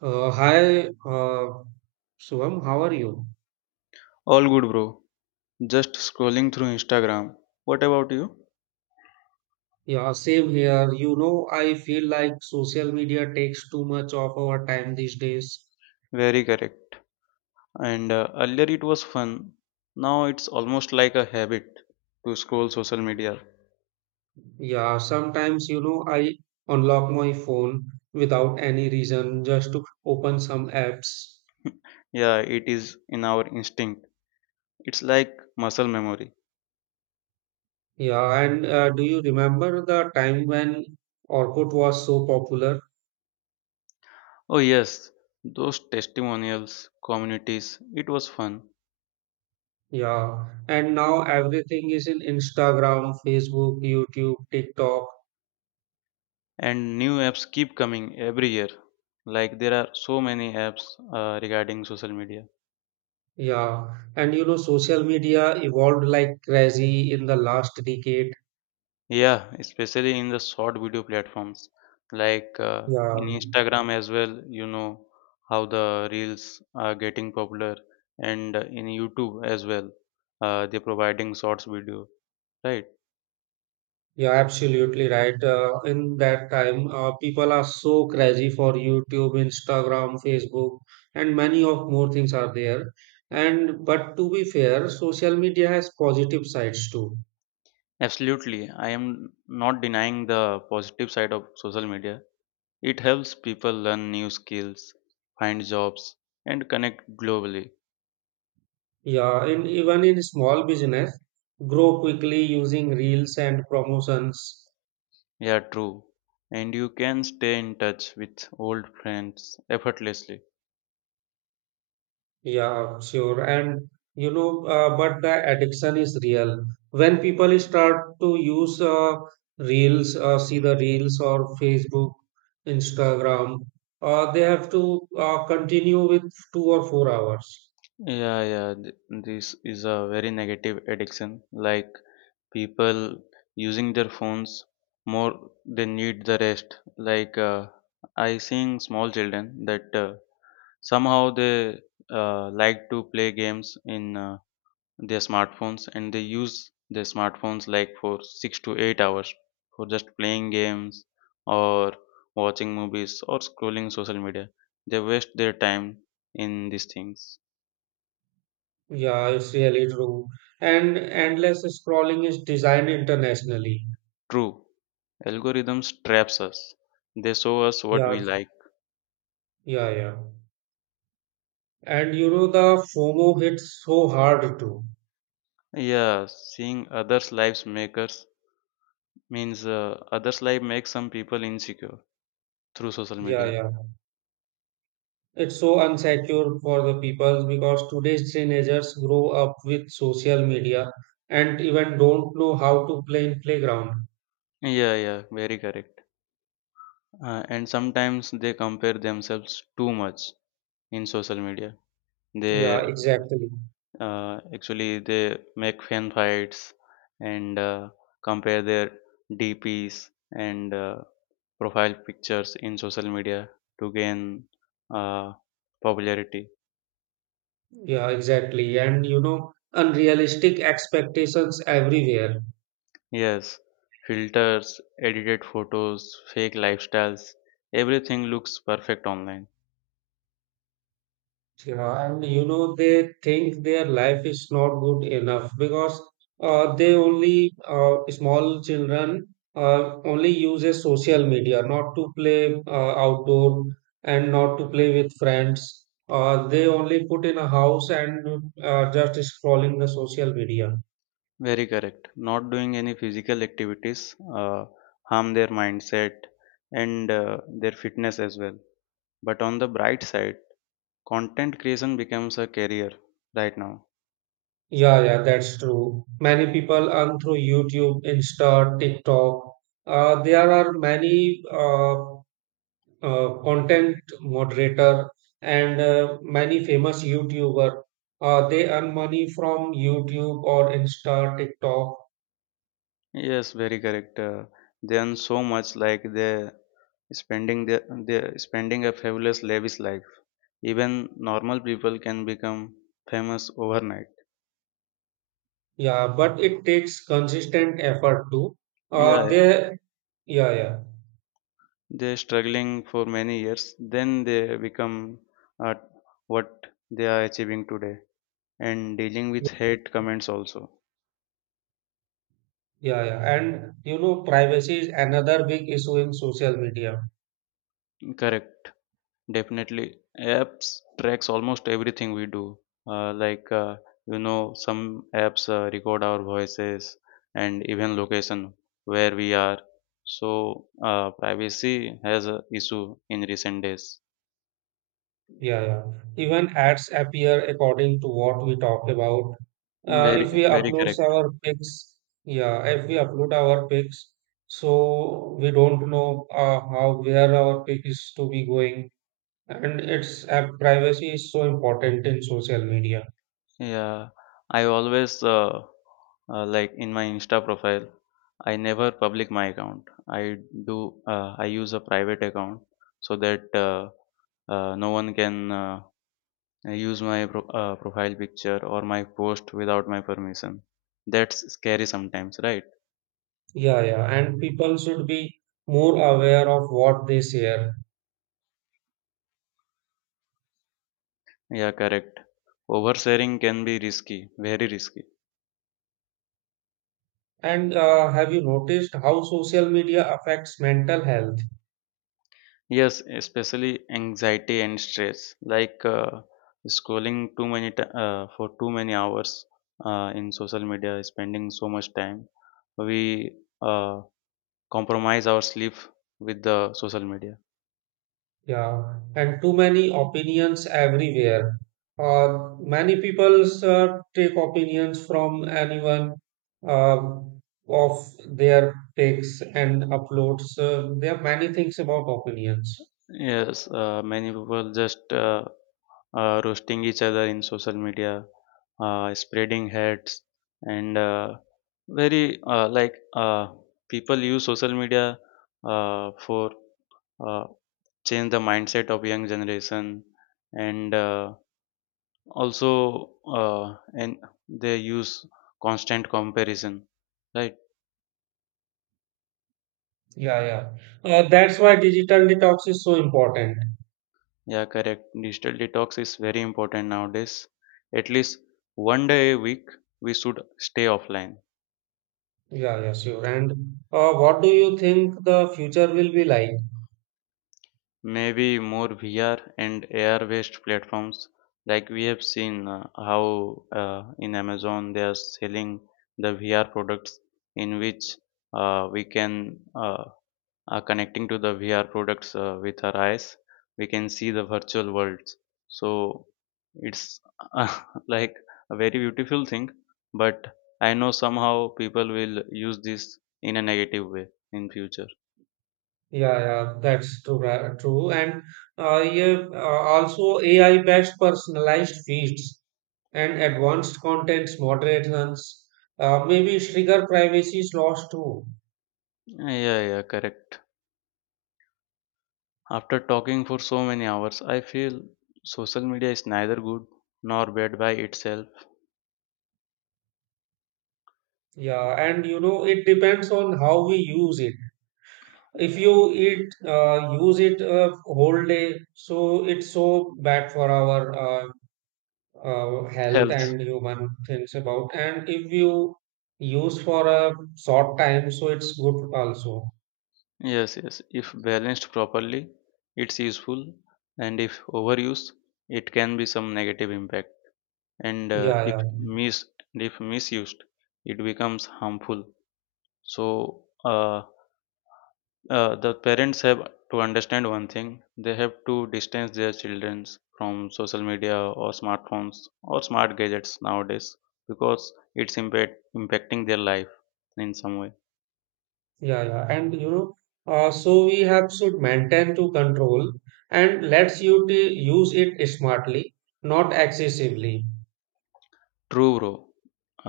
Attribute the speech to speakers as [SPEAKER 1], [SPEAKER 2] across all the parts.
[SPEAKER 1] Uh, hi, uh, Shivam, how are you?
[SPEAKER 2] All good, bro. Just scrolling through Instagram. What about you?
[SPEAKER 1] Yeah, same here. You know, I feel like social media takes too much of our time these days.
[SPEAKER 2] Very correct. And earlier it was fun. Now it's almost like a habit to scroll social media.
[SPEAKER 1] Yeah, sometimes, I unlock my phone without any reason just to open some apps.
[SPEAKER 2] Yeah, it is in our instinct. It's like muscle memory.
[SPEAKER 1] Yeah, and do you remember the time when Orkut was so popular?
[SPEAKER 2] Oh, yes, those testimonials, communities, it was fun.
[SPEAKER 1] Yeah, and now everything is in Instagram, Facebook, YouTube, TikTok.
[SPEAKER 2] And new apps keep coming every year. Like there are so many apps regarding social media.
[SPEAKER 1] Yeah, and you know, social media evolved like crazy in the last decade.
[SPEAKER 2] Yeah, especially in the short video platforms like in
[SPEAKER 1] Yeah,
[SPEAKER 2] Instagram as well, you know how the reels are getting popular, and in YouTube as well, they're providing shorts video, right?
[SPEAKER 1] yeah, absolutely right. In that time, people are so crazy for YouTube, Instagram, Facebook, and many of more things are there. And but to be fair, social media has positive sides too.
[SPEAKER 2] Absolutely. I am not denying the positive side of social media. It helps people learn new skills, find jobs, and connect globally.
[SPEAKER 1] Yeah, in even in small business, grow quickly using reels and promotions.
[SPEAKER 2] Yeah, true. And you can stay in touch with old friends effortlessly.
[SPEAKER 1] Yeah, sure. And but the addiction is real. When people start to use reels, see the reels or Facebook, Instagram, they have to continue with 2 or 4 hours.
[SPEAKER 2] Yeah, yeah, this is a very negative addiction. Like people using their phones more, they need the rest. Like I seeing small children that somehow they like to play games in their smartphones, and they use their smartphones like for 6 to 8 hours for just playing games or watching movies or scrolling social media. They waste their time in these things.
[SPEAKER 1] Yeah, it's really true. And endless scrolling is designed internationally.
[SPEAKER 2] True. Algorithms traps us. They show us what
[SPEAKER 1] Yeah,
[SPEAKER 2] we like.
[SPEAKER 1] yeah, yeah. And you know, the FOMO hits so hard too.
[SPEAKER 2] Yeah, seeing others' lives makers means others' life makes some people insecure through social
[SPEAKER 1] Yeah,
[SPEAKER 2] media.
[SPEAKER 1] yeah. It's so unsecure for the people because today's teenagers grow up with social media and even don't know how to play in playground.
[SPEAKER 2] Yeah, yeah, very correct. And sometimes they compare themselves too much in social media. They
[SPEAKER 1] Yeah, exactly.
[SPEAKER 2] actually they make fan fights and compare their DPs and profile pictures in social media to gain uh, popularity.
[SPEAKER 1] Yeah, exactly. And you know, unrealistic expectations everywhere.
[SPEAKER 2] Yes, filters, edited photos, fake lifestyles, everything looks perfect online.
[SPEAKER 1] Yeah, and you know, they think their life is not good enough because they only, small children only uses social media, not to play outdoor and not to play with friends. They only put in a house and just scrolling the social media.
[SPEAKER 2] Very correct. Not doing any physical activities harm their mindset and their fitness as well. But on the bright side, content creation becomes a career right now.
[SPEAKER 1] Yeah, yeah, that's true. Many people earn through YouTube, Insta, TikTok. There are many content moderator and many famous YouTuber. They earn money from YouTube or Insta, TikTok.
[SPEAKER 2] Yes, very correct. They earn so much, like they spending a fabulous lavish life. Even normal people can become famous overnight.
[SPEAKER 1] Yeah, but it takes consistent effort too.
[SPEAKER 2] Yeah,
[SPEAKER 1] They yeah yeah
[SPEAKER 2] they're struggling for many years, then they become uh, what they are achieving today, and dealing with hate comments also.
[SPEAKER 1] yeah yeah, And you know, privacy is another big issue in social media.
[SPEAKER 2] Correct, definitely. Apps tracks almost everything we do. Like some apps record our voices and even location where we are. So privacy has a issue in recent days.
[SPEAKER 1] Yeah, yeah. Even ads appear according to what we talked about.
[SPEAKER 2] Very,
[SPEAKER 1] If we
[SPEAKER 2] very
[SPEAKER 1] upload
[SPEAKER 2] correct.
[SPEAKER 1] our pics, yeah, if we upload our pics, so we don't know how where our pic is to be going, and it's privacy is so important in social media.
[SPEAKER 2] Yeah, I always like in my Insta profile. I never public my account. I do. I use a private account so that no one can use my profile picture or my post without my permission. That's scary sometimes, right?
[SPEAKER 1] Yeah, yeah, and people should be more aware of what they share.
[SPEAKER 2] Yeah, correct. Oversharing can be risky, very risky.
[SPEAKER 1] And have you noticed how social media affects mental health?
[SPEAKER 2] Yes, especially anxiety and stress, like scrolling too many ti for too many hours in social media, spending so much time. We compromise our sleep with the social media.
[SPEAKER 1] Yeah, and too many opinions everywhere. Many people take opinions from anyone uh, of their takes and uploads. There are many things about opinions.
[SPEAKER 2] Yes, many people just roasting each other in social media, spreading hates, and very, like, people use social media for, uh, change the mindset of young generation, and also, and they use constant comparison, right?
[SPEAKER 1] Yeah, yeah. That's why digital detox is so important.
[SPEAKER 2] Yeah, correct. Digital detox is very important nowadays. At least one day a week, we should stay offline.
[SPEAKER 1] Yeah, yeah, sure. And what do you think the future will be like?
[SPEAKER 2] Maybe more VR and AR-based platforms, like we have seen how in Amazon they are selling the VR products, in which we can connecting to the VR products with our eyes, we can see the virtual worlds. So it's uh, like a very beautiful thing, but I know somehow people will use this in a negative way in future.
[SPEAKER 1] Yeah, yeah, that's true. True, and yeah, also AI-based personalized feeds and advanced contents moderations. Maybe trigger privacy is lost too.
[SPEAKER 2] Yeah, yeah, correct. After talking for so many hours, I feel social media is neither good nor bad by itself.
[SPEAKER 1] Yeah, and you know it depends on how we use it. If you eat, use it whole day, so it's so bad for our health
[SPEAKER 2] Health.
[SPEAKER 1] and human things about. And if you use for a short time, so it's good also.
[SPEAKER 2] Yes, yes. If balanced properly, it's useful, and if overused, it can be some negative impact. and uh,
[SPEAKER 1] Yeah,
[SPEAKER 2] if
[SPEAKER 1] yeah.
[SPEAKER 2] mis and if misused, it becomes harmful, so the parents have to understand one thing. They have to distance their children from social media or smartphones or smart gadgets nowadays, because it's impacting their life in some way.
[SPEAKER 1] Yeah, yeah, and so we have should maintain to control and let's you to use it smartly, not excessively.
[SPEAKER 2] True, bro.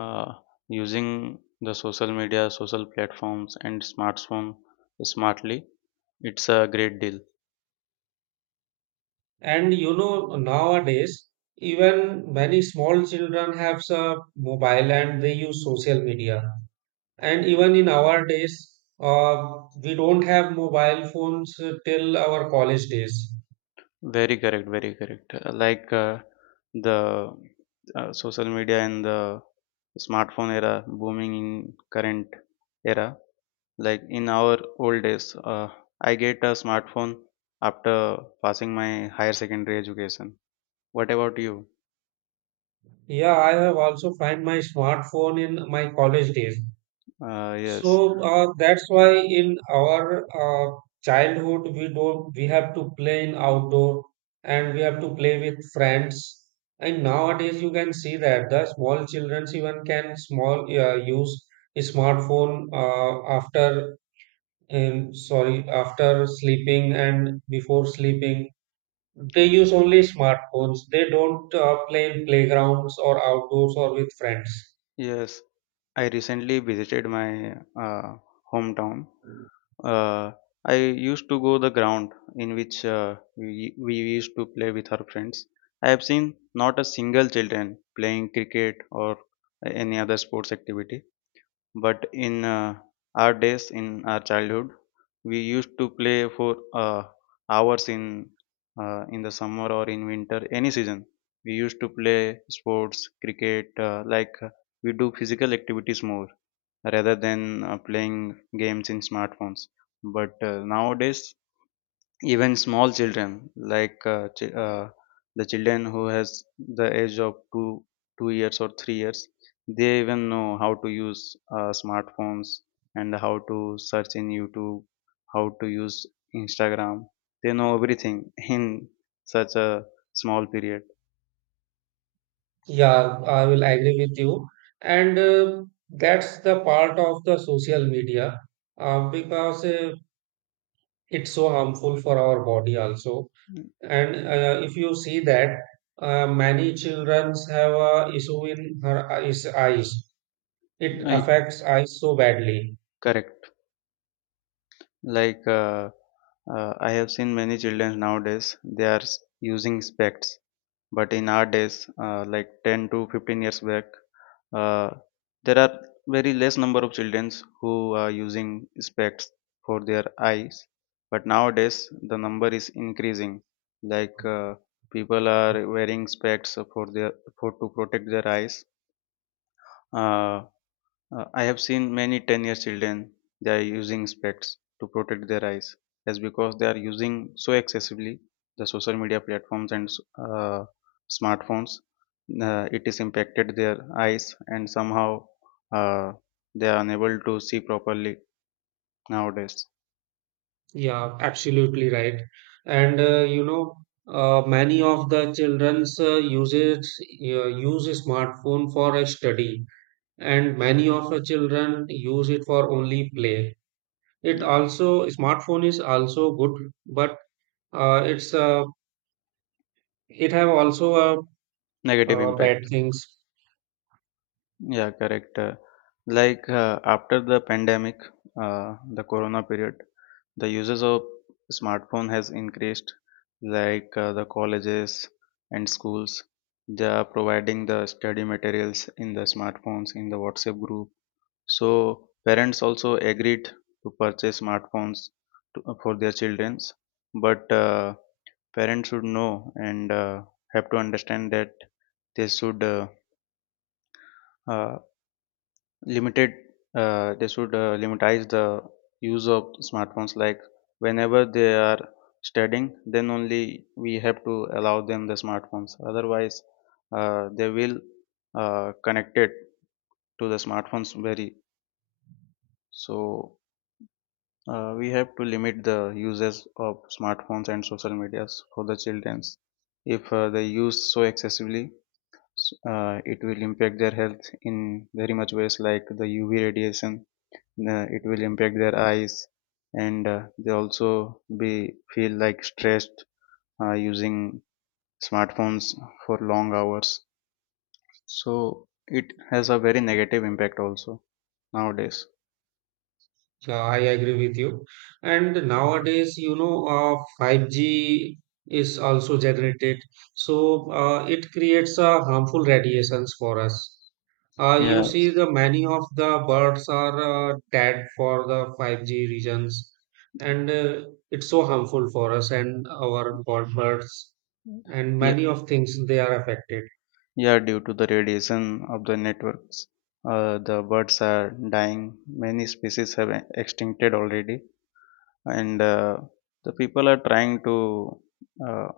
[SPEAKER 2] Uh, using the social media, social platforms and smartphone smartly, it's a great deal.
[SPEAKER 1] And you know, nowadays, even many small children have a mobile and they use social media. And even in our days, uh, we don't have mobile phones till our college days.
[SPEAKER 2] Very correct, very correct. Like the social media and the smartphone era booming in current era. Like in our old days, I get a smartphone after passing my higher secondary education. What about you?
[SPEAKER 1] Yeah, I have also find my smartphone in my college days.
[SPEAKER 2] Yes.
[SPEAKER 1] So that's why in our childhood we don't we have to play in outdoor and we have to play with friends. And nowadays you can see that the small children even can small use a smartphone after sorry, after sleeping and before sleeping. They use only smartphones. They don't play in playgrounds or outdoors or with friends.
[SPEAKER 2] Yes, I recently visited my uh, hometown. Uh, I used to go the ground in which we used to play with our friends. I have seen not a single children playing cricket or any other sports activity. But in our days, in our childhood, we used to play for hours, in the summer or in winter, any season. We used to play sports, cricket, like, we do physical activities more rather than playing games in smartphones. But nowadays, even small children, like the children who has the age of two years or 3 years, they even know how to use smartphones, and how to search in YouTube, how to use Instagram. They know everything in such a small period.
[SPEAKER 1] Yeah, I will agree with you. And that's the part of the social media because it's so harmful for our body also. And if you see that, many children have a issue in eyes. It
[SPEAKER 2] I,
[SPEAKER 1] affects eyes so badly.
[SPEAKER 2] correct. Like I have seen many children nowadays, they are using specs, but in our days, like, 10 to 15 years back, uh, there are very less number of children who are using specs for their eyes. But nowadays the number is increasing, like people are wearing specs for their, for to protect their eyes. uh, I have seen many 10-year children, they are using specs to protect their eyes. That's because they are using so excessively the social media platforms and uh, smartphones. It is impacted their eyes, and somehow uh, they are unable to see properly nowadays.
[SPEAKER 1] Yeah, absolutely right. And you know, many of the children's use a smartphone for a study and many of the children use it for only play. It also smartphone is also good but uh, it's uh, it have also
[SPEAKER 2] Negative
[SPEAKER 1] bad
[SPEAKER 2] impact.
[SPEAKER 1] things.
[SPEAKER 2] Yeah, correct. Like after the pandemic, the corona period, the uses of smartphone has increased. Like the colleges and schools, they are providing the study materials in the smartphones in the WhatsApp group. So parents also agreed to purchase smartphones for their childrens, but parents should know, and have to understand that they uh, limited should limitize the use of smartphones, like whenever they are studying then only we have to allow them the smartphones. Otherwise they will connect it to the smartphones very, so we have to limit the uses of smartphones and social medias for the childrens. If they use so excessively, it will impact their health in very much ways, like the UV radiation, it will impact their eyes. And they also be feel like stressed using smartphones for long hours, so it has a very negative impact also nowadays.
[SPEAKER 1] I agree with you. And nowadays you know 5G is also generated, so it creates harmful radiations for us. You
[SPEAKER 2] Yeah,
[SPEAKER 1] see, the many of the birds are tagged for the 5G regions, and it's so harmful for us and our birds, and
[SPEAKER 2] yeah,
[SPEAKER 1] many of things they are affected.
[SPEAKER 2] yeah, due to the radiation of the networks, the birds are dying. Many species have extincted already, and the people are trying to uh,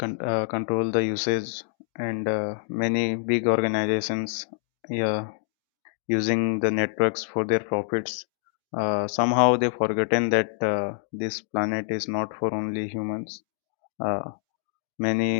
[SPEAKER 2] control the usage, and many big organizations, yeah, using the networks for their profits. Somehow they forgotten that this planet is not for only humans. uh, Many,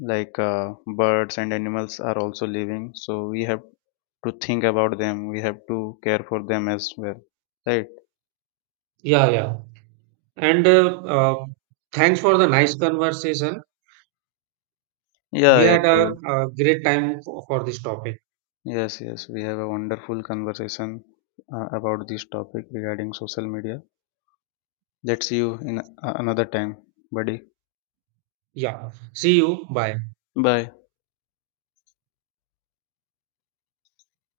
[SPEAKER 2] like, birds and animals are also living, so we have to think about them. We have to care for them as well, right?
[SPEAKER 1] Yeah, yeah. And Thanks for the nice conversation. We
[SPEAKER 2] Yeah, yeah,
[SPEAKER 1] had
[SPEAKER 2] true.
[SPEAKER 1] a great time for this topic.
[SPEAKER 2] Yes, yes, we have a wonderful conversation about this topic regarding social media. Let's see you in another time, buddy.
[SPEAKER 1] Yeah. See you. Bye.
[SPEAKER 2] Bye.